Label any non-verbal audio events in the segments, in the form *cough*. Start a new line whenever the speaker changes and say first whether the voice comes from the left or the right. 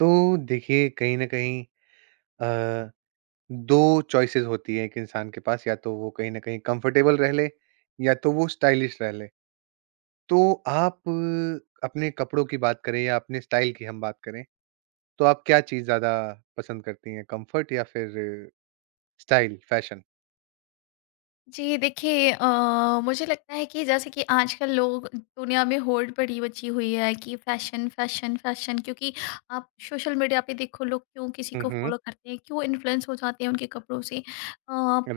right: तो देखिए कहीं न कहीं अ, 2 चॉइसेस होती है। एक इंसान के पास या तो वो कहीं न कहीं कंफर्टेबल रह ले या तो वो स्टाइलिश रह ले। तो आप अपने कपड़ों की बात करें या अपने स्टाइल की हम बात करें, तो आप क्या चीज़ ज़्यादा पसंद करती हैं, कंफर्ट या फिर स्टाइल फैशन?
left: जी, देखिए, मुझे लगता है कि जैसे कि आजकल लोग, दुनिया में होड़ पड़ी बची हुई है कि फैशन फैशन फैशन। क्योंकि आप सोशल मीडिया पे देखो, लोग क्यों किसी
right: हुँ,
left: को
right: हुँ।
left: फॉलो करते हैं, क्यों इन्फ्लुएंस हो जाते हैं उनके कपड़ों से। अ,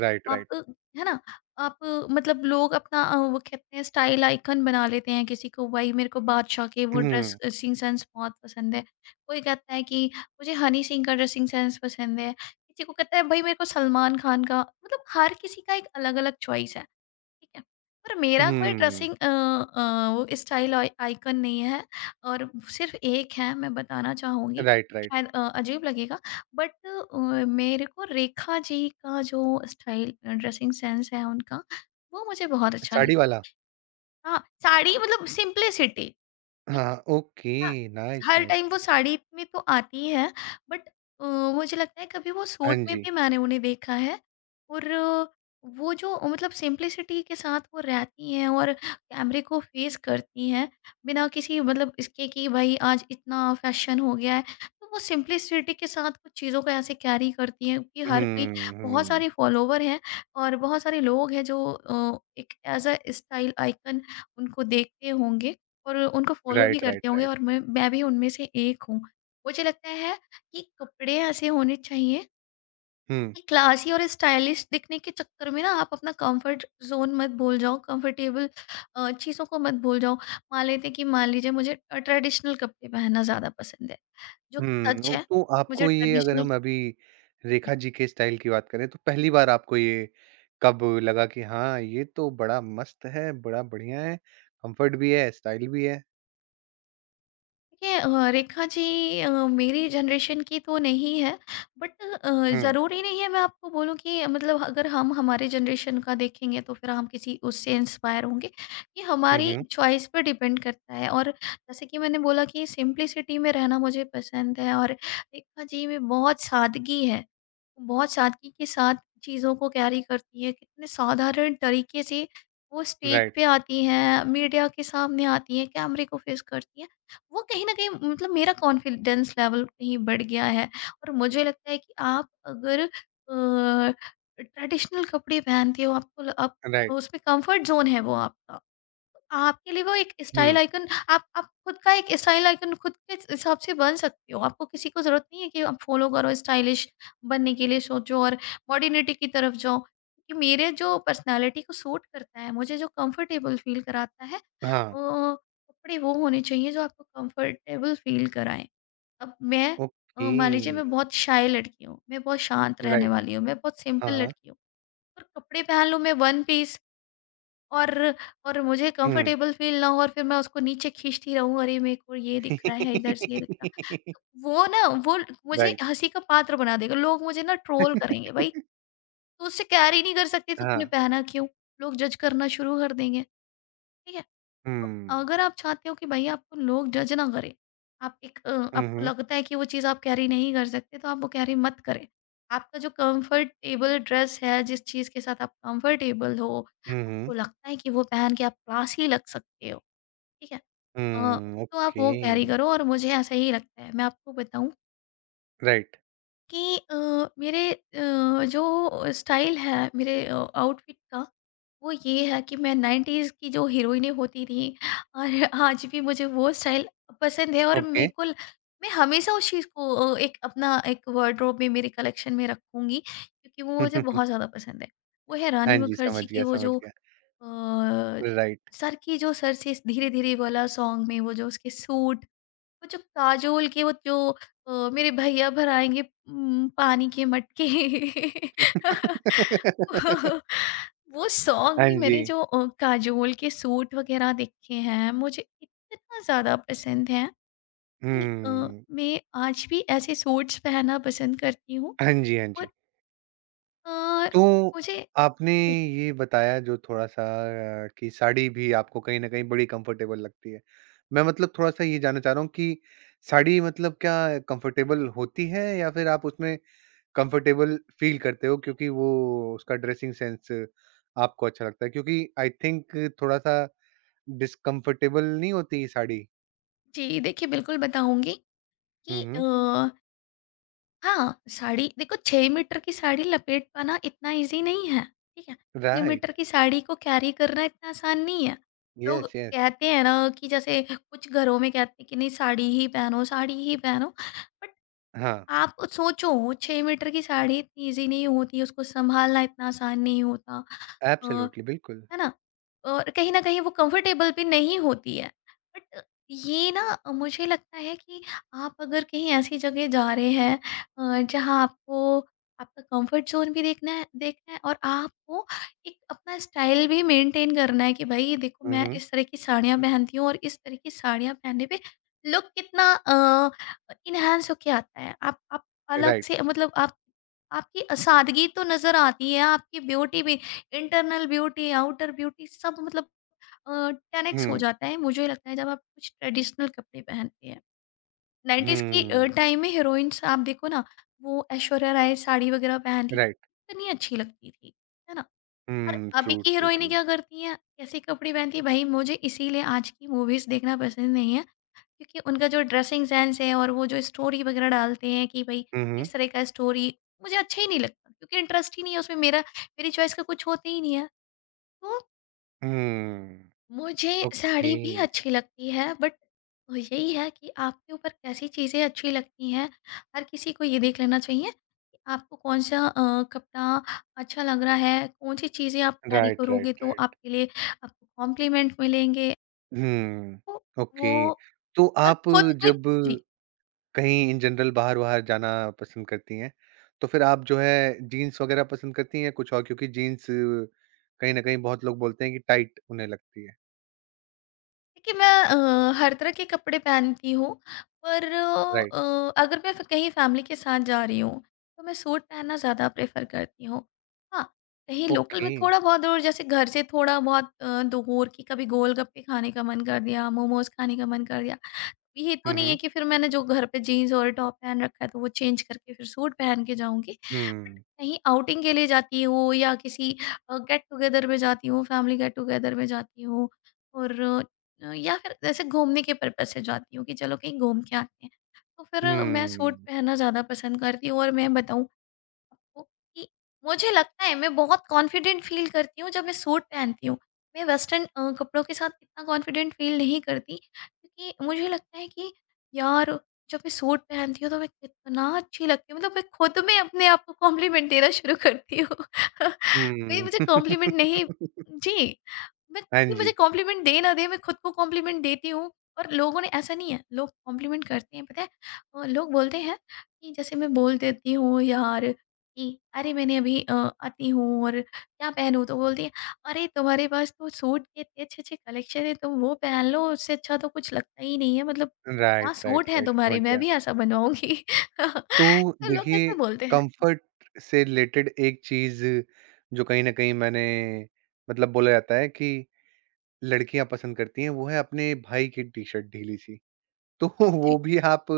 right: राइट,
left: आप,
right: राइट।
left: है ना, आप मतलब, लोग अपना वो कहते हैं, स्टाइल आइकन बना लेते हैं किसी को। भाई, मेरे को बादशाह के वो
right: हुँ,
left: ड्रेसिंग सेंस बहुत पसंद है। कोई कहता है कि मुझे हनी सिंह का ड्रेसिंग सेंस पसंद है। किसी को कहता है भाई मेरे को सलमान खान का, मतलब हर किसी का एक अलग-अलग चॉइस है, ठीक है? पर मेरा कोई
right: हुँ।
left: ड्रेसिंग वो स्टाइल आइ आइकन नहीं है। और सिर्फ़ एक है, मैं बताना चाहूँगी,
right: राइट, राइट।
left: शायद अजीब लगेगा बट मेरे को रेखा जी का जो स्टाइल, ड्रेसिंग सेंस है उनका, वो मुझे बहुत अच्छा
right: साड़ी
left: लगता है।
right: वाला?
left: हाँ, साड़ी मतलब सिम्प्लिसिटी, ठीक
right: हाँ,
left: है?
right: ओके।
left: हाँ,
right: नाइस,
left: हर
right: नाइस।
left: टाइम वो साड़ी में तो आती ही है। बट अ, मुझे लगता है कभी वो
right: हाँ
left: सूट में
right: जी।
left: भी मैंने उन्हें देखा है। और वो जो मतलब सिंप्लिसिटी के साथ वो रहती हैं और कैमरे को फेस करती हैं, बिना किसी मतलब इसके कि भाई आज इतना फैशन हो गया है। तो वो सिंप्लिसिटी के साथ कुछ चीज़ों को ऐसे कैरी करती हैं कि हर कोई,
right: हुँ,
left: बहुत
right: हुँ।
left: सारे फॉलोवर हैं और बहुत सारे लोग हैं जो एक एज अ स्टाइल आइकन उनको देखते होंगे और उनको फॉलो भी
right: राइट,
left: करते
right: राइट,
left: होंगे।
right: राइट।
left: और मैं भी उनमें से एक हूँ। मुझे लगता है कि कपड़े ऐसे होने चाहिए
right: हुँ।
left: कि क्लासी और स्टाइलिश दिखने के चक्कर में ना आप अपना कंफर्ट ज़ोन मत भूल जाओ, कंफर्टेबल चीज़ों को मत भूल जाओ। मान लेते हैं, कि मान लीजिए मुझे ट्रेडिशनल कपड़े पहनना ज़्यादा पसंद है, जो कि
right: हुँ,
left: सच
right: ओ
left: है।
right: तो
left: मुझे
right: आपको ये अगर
left: ट्रेडिशनल।
right: हम अभी रेखा जी के स्टाइल की बात करें, तो पहली बार आपको ये कब लगा कि हाँ, ये तो बड़ा मस्त है, बड़ा बढ़िया है, कम्फर्ट भी है, स्टाइल भी है?
left: देखिए, रेखा जी मेरी जनरेशन की तो नहीं है बट
right: हुँ,
left: ज़रूरी नहीं है मैं आपको बोलूँ कि, मतलब, अगर हम हमारे जनरेशन का देखेंगे तो फिर हम किसी उससे इंस्पायर होंगे। ये
right: हुँ,
left: हमारी
right: हुँ,
left: चॉइस पे डिपेंड करता है। और जैसे कि मैंने बोला कि सिंपलिसिटी में रहना मुझे पसंद है, और रेखा जी में बहुत सादगी है। बहुत सादगी के साथ चीज़ों को कैरी करती है, कितने साधारण तरीके से वो स्टेज
right: राइट,
left: पे आती हैं, मीडिया के सामने आती हैं, कैमरे को फेस करती हैं। वो कहीं न कहीं, मतलब मेरा कॉन्फिडेंस लेवल कहीं बढ़ गया है। और मुझे लगता है कि आप अगर ट्रेडिशनल कपड़े पहनते हो, आपको ल आप
right: राइट,
left: उसमें कम्फर्ट ज़ोन है वो आपका। आपके लिए वो एक स्टाइल
right: हुँ,
left: आइकन, आप खुद का एक स्टाइल आइकन खुद के हिसाब से बन सकते हो। आपको किसी को ज़रूरत नहीं है कि आप फॉलो करो, स्टाइलिश बनने के लिए सोचो और मॉडर्निटी की तरफ जाओ। कि मेरे जो पर्सनैलिटी को सूट करता है, मुझे जो कंफर्टेबल फ़ील कराता है,
right: हाँ,
left: वो कपड़े, वो होने चाहिए जो आपको कंफर्टेबल फ़ील कराएँ। अब मैं,
right: ओके,
left: मान लीजिए मैं बहुत शाय लड़की हूँ, मैं बहुत शांत रहने
right: राइट,
left: वाली हूँ, मैं बहुत
right: हाँ,
left: सिंपल
right: हाँ,
left: लड़की हूँ और कपड़े पहन लूँ मैं वन पीस, और और मुझे
right: हुँ।
left: कंफर्टेबल फ़ील ना हो और फिर मैं उसको नीचे खींचती रहूँ, अरे मेरे को ये दिख रहा है, इधर से ये दिख रहा।
right: *laughs*
left: वो ना, वो मुझे
right: राइट,
left: हँसी का पात्र बना देगा, लोग मुझे ना ट्रोल करेंगे,
right: *laughs*
left: भाई, तू उससे कैरी नहीं कर सकती तो
right: हाँ,
left: तूने पहना क्यों? लोग जज करना शुरू कर देंगे, ठीक है?
right: हुँ,
left: अगर आप चाहते हो कि भई आपको लोग जज ना करें, आप एक,
right: हुँ,
left: आपको
right: हुँ,
left: लगता है कि वो चीज़ आप कैरी नहीं कर सकते, तो आप वो कैरी मत करें। आपका जो कंफर्टेबल ड्रेस है, जिस चीज़ के साथ आप कंफर्टेबल हो,
right: हुँ, हुँ,
left: आपको लगता है कि वो पहन के आप क्लासी लग सकते हो, ठीक है? अ,
right: हुँ,
left: तो आप
right: ओके,
left: वो कैरी करो और मुझे ऐसा ही लगता है। मैं आपको बताऊँ
right: राइट,
left: कि, मेरे जो स्टाइल है मेरे आउटफिट का, वो ये है कि मैं 90s की जो हीरोइनें होती थीं और आज भी मुझे वो स्टाइल पसंद है, और
right: ओके,
left: मेरे को ल मैं हमेशा उस चीज़ को, एक अपना एक वार्डरोब में मेरे कलेक्शन में रखूँगी, क्योंकि वो मुझे बहुत
right: *laughs*
left: ज़्यादा पसंद है। वो है
right: हाँ
left: रानी
right: जी,
left: मुखर्जी की वो
right: समझ
left: जो,
right: गया,
left: अ,
right: राइट।
left: सर की, जो सर से धीरे-धीरे वाला सॉन्ग में वो जो उसके सूट, वो जो काजोल के, वो जो मेरे भैया भराएँगे, पानी के मटके। *laughs*
right: *laughs*
left: वो सॉन्ग
right: हाँ
left: भी
right: जी।
left: मैंने जो, काजोल के सूट वग़ैरह देखे हैं, मुझे इतना ज़्यादा पसंद है कि,
right: हुँ।
left: मैं आज भी ऐसे सूट्स पहनना पसंद करती हूँ।
right: हाँ जी, हाँ
left: और
right: जी।
left: अ,
right: तो
left: मुझे।
right: आपने ये बताया जो थोड़ा-सा कि साड़ी भी आपको कहीं न कहीं बड़ी कंफर्टेबल लगती है। मैं मतलब थोड़ा-सा ये जानना चाह रहा हूँ कि साड़ी मतलब क्या कंफर्टेबल होती है या फिर आप उसमें कंफर्टेबल फ़ील करते हो क्योंकि वो उसका ड्रेसिंग सेंस आपको अच्छा लगता है? क्योंकि आई थिंक थोड़ा-सा डिस्कम्फर्टेबल नहीं होती साड़ी?
left: जी, देखिए, बिल्कुल बताऊँगी कि,
right: हुँ, हुँ।
left: हाँ, साड़ी देखो, 6 मीटर की साड़ी लपेट पाना इतना ईज़ी नहीं है, ठीक है? 6 मीटर
right: राइट।
left: की साड़ी को कैरी करना इतना आसान नहीं है। लोग
right: यस, यस।
left: कहते हैं ना, कि जैसे कुछ घरों में कहते हैं कि नहीं, साड़ी ही पहनो, साड़ी ही पहनो। बट
right: हाँ।
left: आप सोचो, 6 मीटर की साड़ी इतनी ईज़ी नहीं होती, उसको सँभालना इतना आसान नहीं होता। अ,
right: एब्सोल्युटली, बिल्कुल।
left: है ना? और कहीं न कहीं वो कंफर्टेबल भी नहीं होती है। बट ये ना, मुझे लगता है कि आप अगर कहीं ऐसी जगह जा रहे हैं, जहाँ आपको आपका कंफर्ट ज़ोन भी देखना है और आपको एक अपना स्टाइल भी मेंटेन करना है, कि भई देखो
right: हुँ,
left: मैं
right: हुँ,
left: इस तरह की साड़ियाँ पहनती हूँ और इस तरह की साड़ियाँ पहनने पे लुक कितना एनहांस होके आता है। आप अलग
right: राइट।
left: से, मतलब आप, आपकी सादगी तो नज़र आती है, आपकी ब्यूटी भी, इंटरनल ब्यूटी, आउटर ब्यूटी, सब मतलब अ, 10x हो
right: हुँ,
left: जाता है, मुझे लगता है, जब आप कुछ ट्रेडिशनल कपड़े पहनते हैं। 90s की
right: हुँ,
left: टाइम में हीरोइन्स आप देखो ना, वो ऐश्वर्या राय साड़ी वगैरह पहनती थी,
right: राइट।
left: कितनी अच्छी लगती थी, है ना? और
right: हुँ,
left: अभी
right: ट्रू,
left: की
right: ट्रू,
left: हीरोइनें
right: ट्रू।
left: क्या करती हैं, कैसे कपड़े पहनती हैं, भई मुझे इसीलिए आज की मूवीज़ देखना पसंद नहीं है, क्योंकि उनका जो ड्रेसिंग सेंस है और वो जो स्टोरी वगैरह डालते हैं कि भई
right: हुँ, हुँ,
left: इस तरह का स्टोरी, मुझे अच्छा ही नहीं लगता, क्योंकि इंटरेस्ट ही नहीं है उसमें, मेरा, मेरी चॉइस का कुछ होता ही नहीं है। तो
right: हुँ,
left: मुझे
right: ओके,
left: साड़ी भी अच्छी लगती है बट, यही है कि आपके ऊपर कैसी चीज़ें अच्छी लगती हैं। हर किसी को ये देख लेना चाहिए कि आपको कौन-सा कपड़ा अच्छा लग रहा है, कौन-सी चीज़ें आप कैरी
right: राइट,
left: करोगे
right: राइट,
left: तो
right: राइट।
left: आपके लिए आपको कॉम्प्लीमेंट मिलेंगे।
right: हुँ,
left: तो वो,
right: ओके। तो
left: और
right: आप
left: खुद को।
right: जब
left: जी।
right: कहीं इन जनरल बाहर-वाहर जाना पसंद करती हैं, तो फिर आप जो है जीन्स वग़ैरह पसंद करती हैं या कुछ और? क्योंकि जीन्स कहीं न कहीं बहुत लोग बोलते हैं कि टाइट उन्हें लगती है।
left: देखिए, मैं हर तरह के कपड़े पहनती हूँ पर,
right: राइट,
left: अगर मैं कहीं फैमिली के साथ जा रही हूँ तो मैं सूट पहनना ज़्यादा प्रेफर करती हूँ। हाँ। कहीं लोकल में
right: ओके।
left: थोड़ा बहुत दूर, जैसे घर से थोड़ा बहुत दूर, कि कभी गोलगप्पे खाने का मन कर दिया, मोमोज खाने का मन कर दिया, ये तो
right: हुँ,
left: नहीं है
right: हुँ,
left: कि फिर मैंने जो घर पे जीन्स और टॉप पहन रखा है तो वो चेंज करके फिर सूट पहन के जाऊँगी। बट
right: हुँ,
left: कहीं आउटिंग के लिए जाती हूँ, या किसी गेट टुगेदर में जाती हूँ, फैमिली गेट टुगेदर में जाती हूँ, और या फिर ऐसे घूमने के पर्पज़ से जाती हूँ कि चलो कहीं घूम के आते हैं। तो फिर मैं सूट
right: हुँ,
left: पहनना ज़्यादा पसंद करती हूँ। और मैं बताऊँ, ओके, मुझे लगता है मैं बहुत कॉन्फिडेंट फ़ील करती हूँ जब मैं सूट पहनती हूँ। मैं वेस्टर्न कपड़ों के साथ इतना कॉन्फिडेंट फ़ील नहीं करती, क्योंकि मुझे लगता है कि यार, जब मैं सूट पहनती हूँ तो मैं कितना अच्छी लगती हूँ। मतलब मैं खुद में अपने आप को कॉम्प्लीमेंट देना शुरू करती हूँ। *laughs* कोई
right: हुँ।
left: मुझे कॉम्प्लीमेंट
right: *laughs*
left: नहीं। जी, मैं,
right: हाँ
left: कोई मुझे
right: जी।
left: कॉम्प्लीमेंट दे ना दे, मैं खुद को कॉम्प्लीमेंट देती हूँ। और लोगों ने ऐसा नहीं है, लोग कॉम्प्लीमेंट करते हैं, पता है? लोग बोलते हैं कि, जैसे मैं बोल देती हूँ यार, कि अरे मैंने अभी, आती हूँ और क्या पहनूँ? तो बोलती है, "अरे! तुम्हारे पास तो सूट के इतने अच्छे-अच्छे कलेक्शन हैं, तुम वो पहन लो, उससे अच्छा तो कुछ लगता ही नहीं है। मतलब क्या
right: राइट,
left: सूट
right: राइट,
left: हैं
right: राइट,
left: तुम्हारे,
right: समझ
left: मैं
right: गया।
left: भी ऐसा बनवाऊँगी।" *laughs*
right: तो
left: तो लोग
right: देखिए,
left: ऐसा बोलते हैं।
right: कंफर्ट से रिलेटेड एक चीज़ जो कहीं न कहीं मैंने मतलब बोला जाता है कि लड़कियाँ पसंद करती हैं, वो है अपने भाई की टी-शर्ट ढीली-सी। तो *laughs*
left: जी।
right: वो भी आप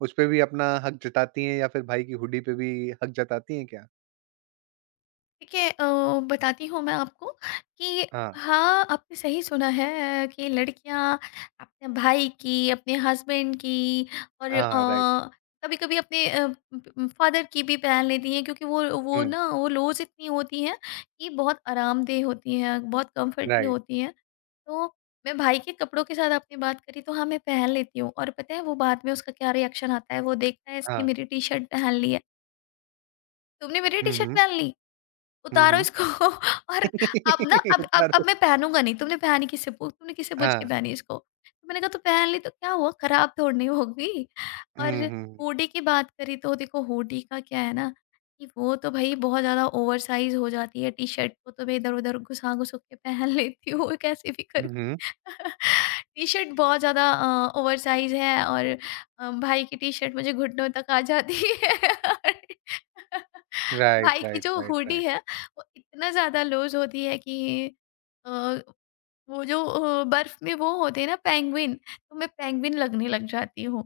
right: उसपे भी अपना हक जताती हैं या फिर भाई की हुडी पे भी हक जताती हैं क्या?
left: देखिए, बताती हूँ मैं आपको कि,
right: हाँ,
left: हाँ, आपने सही सुना है कि लड़कियाँ अपने भाई की, अपने हस्बैंड की, और
right: हाँ, राइट।
left: कभी-कभी अपने फादर की भी पहन लेती हैं, क्योंकि वो
right: हुँ,
left: ना वो, लोज़ इतनी होती हैं कि बहुत आरामदेह होती हैं, बहुत कम्फर्टी
right: राइट,
left: होती हैं। तो मैं भाई के कपड़ों के साथ, आपने बात करी तो, हाँ, मैं पहन लेती हूँ, और पता है वो बाद में उसका क्या रिएक्शन आता है, वो देखता है इसने
right: हाँ।
left: मेरी टी-शर्ट पहन ली है, "तुमने मेरी
right: हुँ,
left: टी-शर्ट
right: हुँ,
left: पहन ली?"
right: हुँ,
left: उतारो
right: हुँ।
left: इसको। *laughs* और, अब ना, अब
right: *laughs*
left: अब
right: उतारो
left: अब मैं पहनूँगा नहीं, तुमने पहनी किससे पू तुमने किससे पूछ के
right: हाँ।
left: पहनी इसको? तो मैंने कहा तो पहन ली तो क्या हुआ खराब थोड़ी नहीं होगी। और
right: हुँ, हुँ,
left: हुडी की बात करें तो देखो हुडी का क्या है ना कि वो तो भई बहुत ज़्यादा ओवर साइज़ हो जाती है, टी-शर्ट को तो मैं इधर-उधर घुसा-घुसू के पहन लेती हूँ कैसे भी
right: हुँ,
left: करके।
right: हुँ।
left: *laughs* टी-शर्ट बहुत ज़्यादा ओवर साइज़ है और भाई की टी-शर्ट मुझे घुटनों तक आ जाती है। *laughs* और *laughs*
right: राइट,
left: भाई की
right: राइट,
left: जो
right: राइट,
left: हुडी
right: राइट।
left: है वो इतना ज़्यादा लूज़ होती है कि अ, वो जो बर्फ में वो होते हैं ना पेंगुइन, तो मैं पेंगुइन लगने लग जाती हूँ।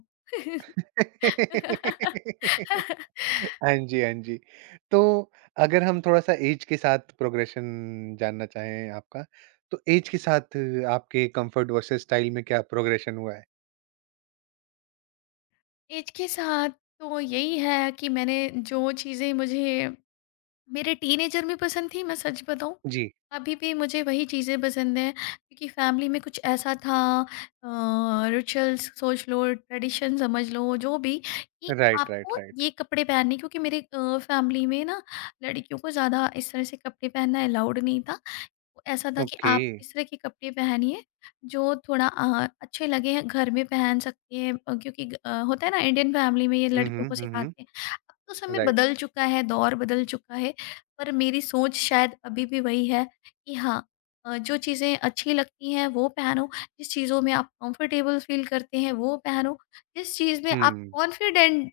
left: *laughs*
right: *laughs* हाँ जी, हाँ जी। तो अगर हम थोड़ा-सा एज के साथ प्रोग्रेशन जानना चाहें आपका, तो एज के साथ आपके कम्फर्ट वर्सेस स्टाइल में क्या प्रोग्रेशन हुआ है?
left: एज के साथ तो यही है कि मैंने जो चीज़ें मुझे मेरे टीनेजर में पसंद थी, मैं सच बताऊँ,
right: जी।
left: अभी भी मुझे वही चीज़ें पसंद हैं क्योंकि फैमिली में कुछ ऐसा था। रिचुअल्स सोच लो, ट्रेडिशन समझ लो, जो भी कि
right: राइट, राइट,
left: आपको
right: राइट।
left: ये कपड़े पहनने, क्योंकि मेरे फैमिली में ना लड़कियों को ज़्यादा इस तरह से कपड़े पहनना अलाउड नहीं था। वो ऐसा था कि
right: ओके।
left: आप इस तरह के कपड़े पहनिए जो थोड़ा अच्छे लगे हैं, घर में पहन सकते हैं, क्योंकि होता है ना इंडियन फैमिली में ये
right: हुँ,
left: लड़कियों
right: हुँ,
left: को
right: हुँ, हुँ।
left: सिखाते हैं। अब तो समय
right: राइट।
left: बदल चुका है, दौर बदल चुका है, पर मेरी सोच शायद अभी भी वही है कि हाँ, जो चीज़ें अच्छी लगती हैं वो पहनो, जिस चीज़ों में आप कंफर्टेबल फील करते हैं वो पहनो, जिस चीज़ में आप
right: हुँ।
left: कॉन्फिडेंट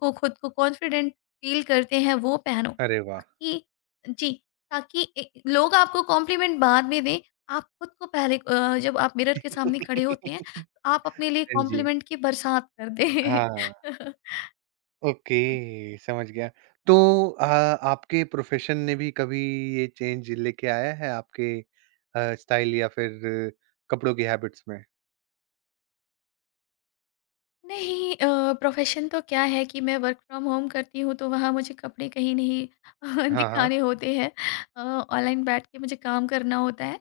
left: को खुद को कॉन्फिडेंट फील करते हैं वो पहनो,
right: अरे वाह!
left: बाकी जी, ताकि ए लोग आपको कॉम्प्लीमेंट बाद में दें, आप खुद को पहले जब आप मिरर के सामने खड़े होती हैं,
right: *laughs*
left: तो आप अपने लिए
right: हाँ जी।
left: कॉम्प्लीमेंट की बरसात कर
right: हाँ।
left: दें। *laughs*
right: ओके, समझ गया। तो आपके प्रोफ़ेशन ने भी कभी ये चेंज लेके आया है आपके स्टाइल या फिर कपड़ों की हैबिट्स में?
left: नहीं, प्रोफ़ेशन तो क्या है कि मैं वर्क फ्रॉम होम करती हूँ, तो वहाँ मुझे कपड़े कहीं नहीं *laughs*
right: हाँ, हाँ।
left: दिखाने होते हैं। अ, ऑनलाइन बैठ के मुझे काम करना होता है।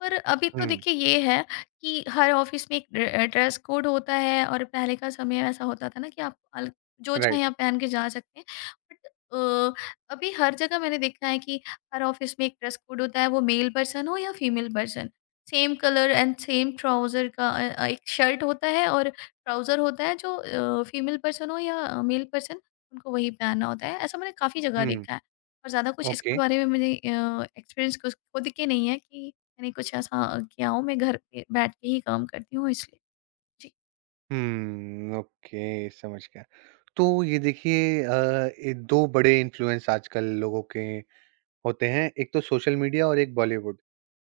left: पर अभी तो
right: हुँ,
left: देखिए, ये है कि हर ऑफ़िस में एक ड्रेस कोड होता है, और पहले का समय ऐसा होता था ना कि आप अल जो चाहें
right: राइट।
left: आप पहन के जा सकते हैं। बट अभी हर जगह मैंने देखा है कि हर ऑफ़िस में एक ड्रेस कोड होता है, वो मेल पर्सन हो या female person. Same colour and same trouser का एक शर्ट होता है और ट्राउज़र होता है, जो फीमेल पर्सन हो या मेल पर्सन, उनको वही पहनना होता है। ऐसा मैंने काफ़ी जगह
right: हुँ,
left: देखा है, और ज़्यादा कुछ
right: ओके।
left: इसके बारे में मैंने एक्सपीरियंस कुछ खुद के नहीं है कि मैंने कुछ ऐसा किया हो। मैं घर पे बैठ के ही काम करती हूँ इसलिए। जी।
right: हुँ, ओके, समझ गया। तो ये देखिए ये 2 बड़े इन्फ्लुएंस आजकल लोगों के होते हैं, एक तो सोशल मीडिया और एक बॉलीवुड।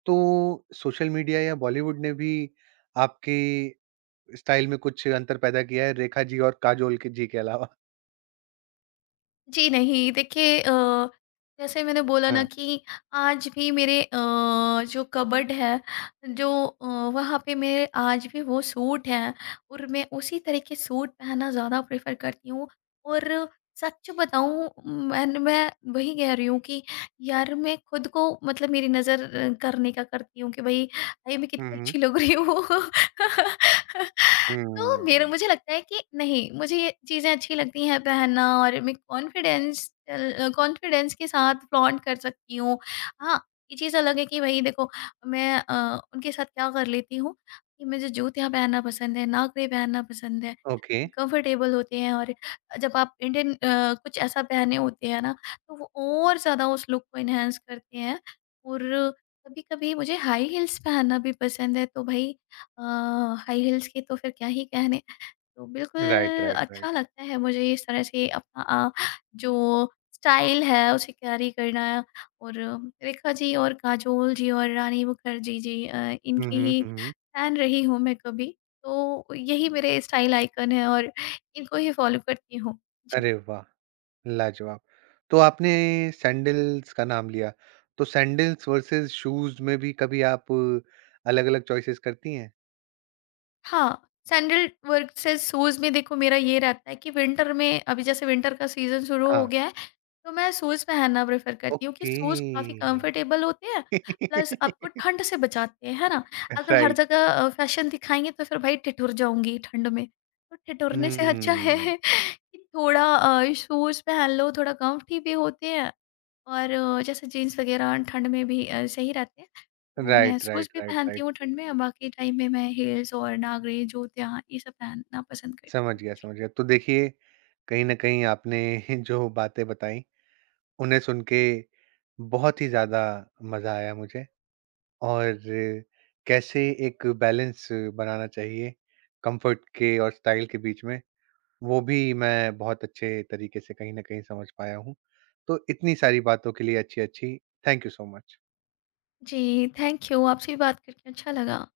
right: तो सोशल मीडिया या बॉलीवुड ने भी आपके स्टाइल में कुछ अंतर पैदा किया है, रेखा जी और काजोल के जी के अलावा?
left: जी नहीं, देखिए, जैसे मैंने बोला ना
right: हाँ,
left: कि आज भी मेरे जो कबर्ड है, जो वहाँ पे, मेरे आज भी वो सूट हैं और मैं उसी तरह के सूट पहनना ज़्यादा प्रेफ़र करती हूँ। और सच बताऊँ, मैं वही कह रही हूँ कि यार, मैं खुद को, मतलब मेरी नज़र करने का करती हूँ कि भई, अरे मैं
right: हुँ,
left: कितनी
right: हुँ।
left: अच्छी लग रही हूँ। *laughs* तो मेरा
right: हुँ,
left: मुझे लगता है कि नहीं, मुझे ये चीज़ें अच्छी लगती हैं पहनना, और मैं कॉन्फिडेंस के साथ फ्लॉन्ट कर सकती हूँ। हाँ, ये चीज़ अलग है कि भई देखो, मैं उनके साथ क्या कर लेती हूँ कि मुझे जूतियाँ पहनना पसंद है, नाकरे पहनना पसंद है,
right: ओके,
left: कंफर्टेबल होते हैं, और जब आप इंडियन कुछ ऐसा पहने होते हैं ना, तो वो और ज़्यादा उस लुक को एनहांस करते हैं। और कभी-कभी मुझे हाई हील्स पहनना भी पसंद है, तो भई, अ, हाई हील्स के तो फिर क्या ही कहने। तो
right: राइट,
left: बिल्कुल
right: राइट,
left: अच्छा
right: राइट।
left: लगता है मुझे इस तरह से अपना जो स्टाइल है उसे कैरी करना, और रेखा जी और काजोल जी और रानी मुखर्जी जी,
right: हुँ,
left: इनकी
right: हुँ,
left: ही
right: हुँ, हुँ।
left: फैन रही हूँ मैं कभी। तो यही मेरे स्टाइल आइकन हैं और इनको ही फॉलो करती हूँ। जी।
right: अरे वाह! लाजवाब। तो आपने सैंडल्स का नाम लिया, तो सैंडल्स वर्सेस शूज़ में भी कभी आप अलग-अलग चॉइसेस करती हैं?
left: हाँ, सैंडल वर्सेस शूज़ में देखो, मेरा ये रहता है कि विंटर में, अभी जैसे विंटर का सीज़न शुरू हो
right: हाँ,
left: गया है, तो मैं शूज़ पहनना प्रेफ़र करती हूँ कि
right: ओके।
left: शूज़ काफ़ी कम्फ़र्टेबल होते हैं, प्लस आपको
right: *laughs*
left: ठंड से बचाते हैं, है ना? अगर हर
right: राइट।
left: जगह फ़ैशन दिखाएँगे तो फिर भाई ठिठुर जाऊँगी ठंड में। तो ठिठुरने से अच्छा
right: हुँ,
left: है *laughs* कि थोड़ा शूज़ पहन लो, थोड़ा कम्फ़र्टी भी होते हैं, और जैसे जीन्स वग़ैरह ठंड में भी सही रहते हैं। तो मैं
right: राइट,
left: शूज़
right: राइट,
left: भी
right: राइट,
left: पहनती
right: राइट।
left: हूँ ठंड में, बाकी टाइम में मैं हील्स और नागरे, जूते, हाँ, ये सब पहनना पसंद करती
right: समझ
left: हूँ।
right: गया,
left: जी।
right: समझ गया। तो देखिए, कहीं न कहीं आपने *laughs* जो बातें बताई, उन्हें सुन के बहुत ही ज़्यादा मज़ा आया मुझे। और कैसे एक बैलेंस बनाना चाहिए कंफर्ट के और स्टाइल के बीच में, वो भी मैं बहुत अच्छे तरीके से कहीं न कहीं समझ पाया हूँ। तो इतनी सारी बातों के लिए अच्छी-अच्छी, थैंक यू सो मच।
left: जी, थैंक यू। आपसे भी बात करके अच्छा लगा।